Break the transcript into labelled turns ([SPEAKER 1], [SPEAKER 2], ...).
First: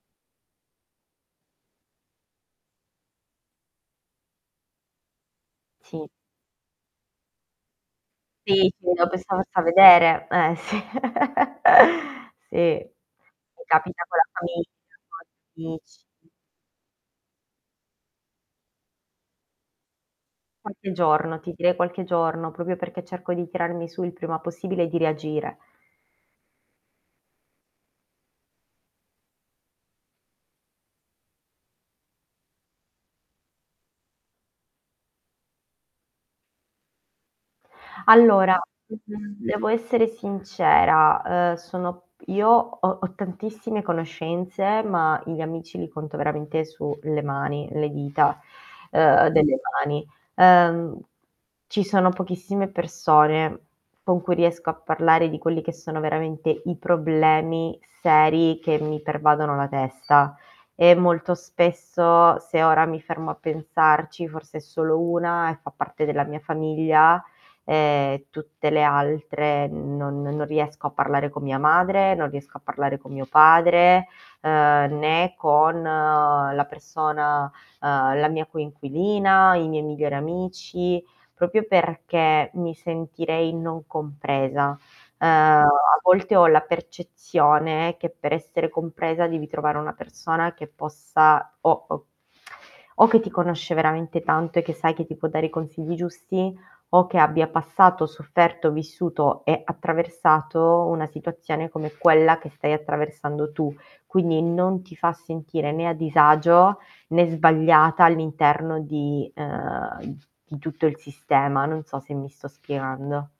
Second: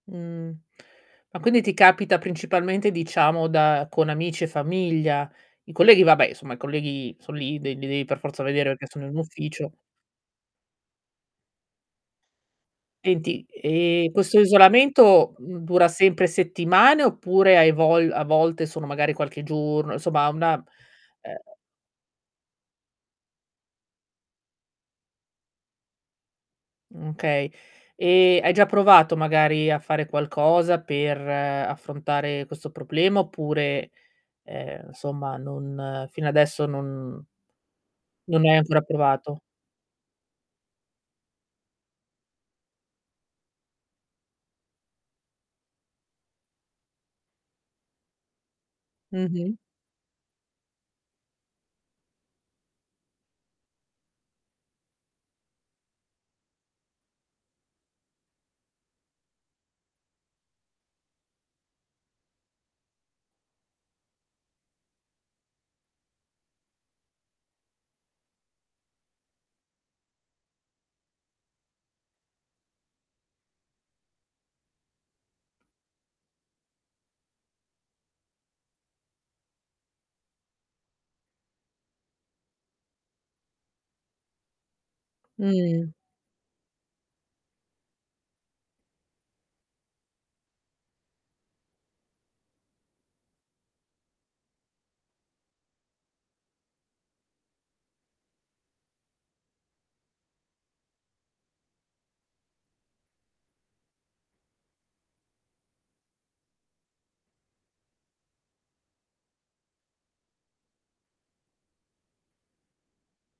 [SPEAKER 1] Mh. Ma quindi ti capita principalmente diciamo da con amici e famiglia? I colleghi
[SPEAKER 2] Sì.
[SPEAKER 1] vabbè, insomma, i colleghi son lì, de li devi per forza vedere
[SPEAKER 2] Sì, sì
[SPEAKER 1] perché sono in
[SPEAKER 2] [unintelligible]
[SPEAKER 1] ufficio.
[SPEAKER 2] vedere eh, sì. Sì,
[SPEAKER 1] Senti,
[SPEAKER 2] mi capita
[SPEAKER 1] e,
[SPEAKER 2] con la
[SPEAKER 1] questo isolamento,
[SPEAKER 2] famiglia
[SPEAKER 1] mhmm, dura sempre
[SPEAKER 2] [unintelligible]
[SPEAKER 1] settimane, oppure hai vogl a volte sono magari qualche giorno, insomma una,
[SPEAKER 2] Qualche
[SPEAKER 1] ehm
[SPEAKER 2] giorno, ti direi qualche giorno, proprio perché cerco di tirarmi su il prima possibile e di reagire.
[SPEAKER 1] Mh, okay. E, hai già provato, magari, a fare qualcosa per affrontare questo problema oppure, ehm, insomma non fino adesso non non hai
[SPEAKER 2] Allora,
[SPEAKER 1] ancora
[SPEAKER 2] mhmm,
[SPEAKER 1] provato?
[SPEAKER 2] devo essere sincera, uhm, sono io ho ho tantissime conoscenze, ma gli amici li conto veramente sulle mani le dita, uhm,
[SPEAKER 1] Mh-mh.
[SPEAKER 2] delle mani. Ehm, ci sono pochissime persone con cui riesco a parlare di quelli che sono veramente i problemi seri che mi pervadono la testa e molto spesso, se ora mi fermo a pensarci, forse è solo 1 e fa parte della mia famiglia, ehm, tutte le altre non non riesco a parlare con mia madre, non riesco parlare con mio padre, uhm, né con la persona uhm, la mia coinquilina, i miei migliori amici, proprio perché mi sentirei non compresa. Uhm,
[SPEAKER 1] Mh.
[SPEAKER 2] a volte ho la percezione che per essere compresa devi trovare una persona che possa o o o che ti conosce veramente tanto e che sai che ti può dare i consigli giusti o che abbia passato, sofferto, vissuto e attraversato una situazione come quella che stai attraversando tu. Quindi non ti fa sentire né a disagio né sbagliata all'interno di uhm, di tutto il sistema. Non so se mi sto spiegando.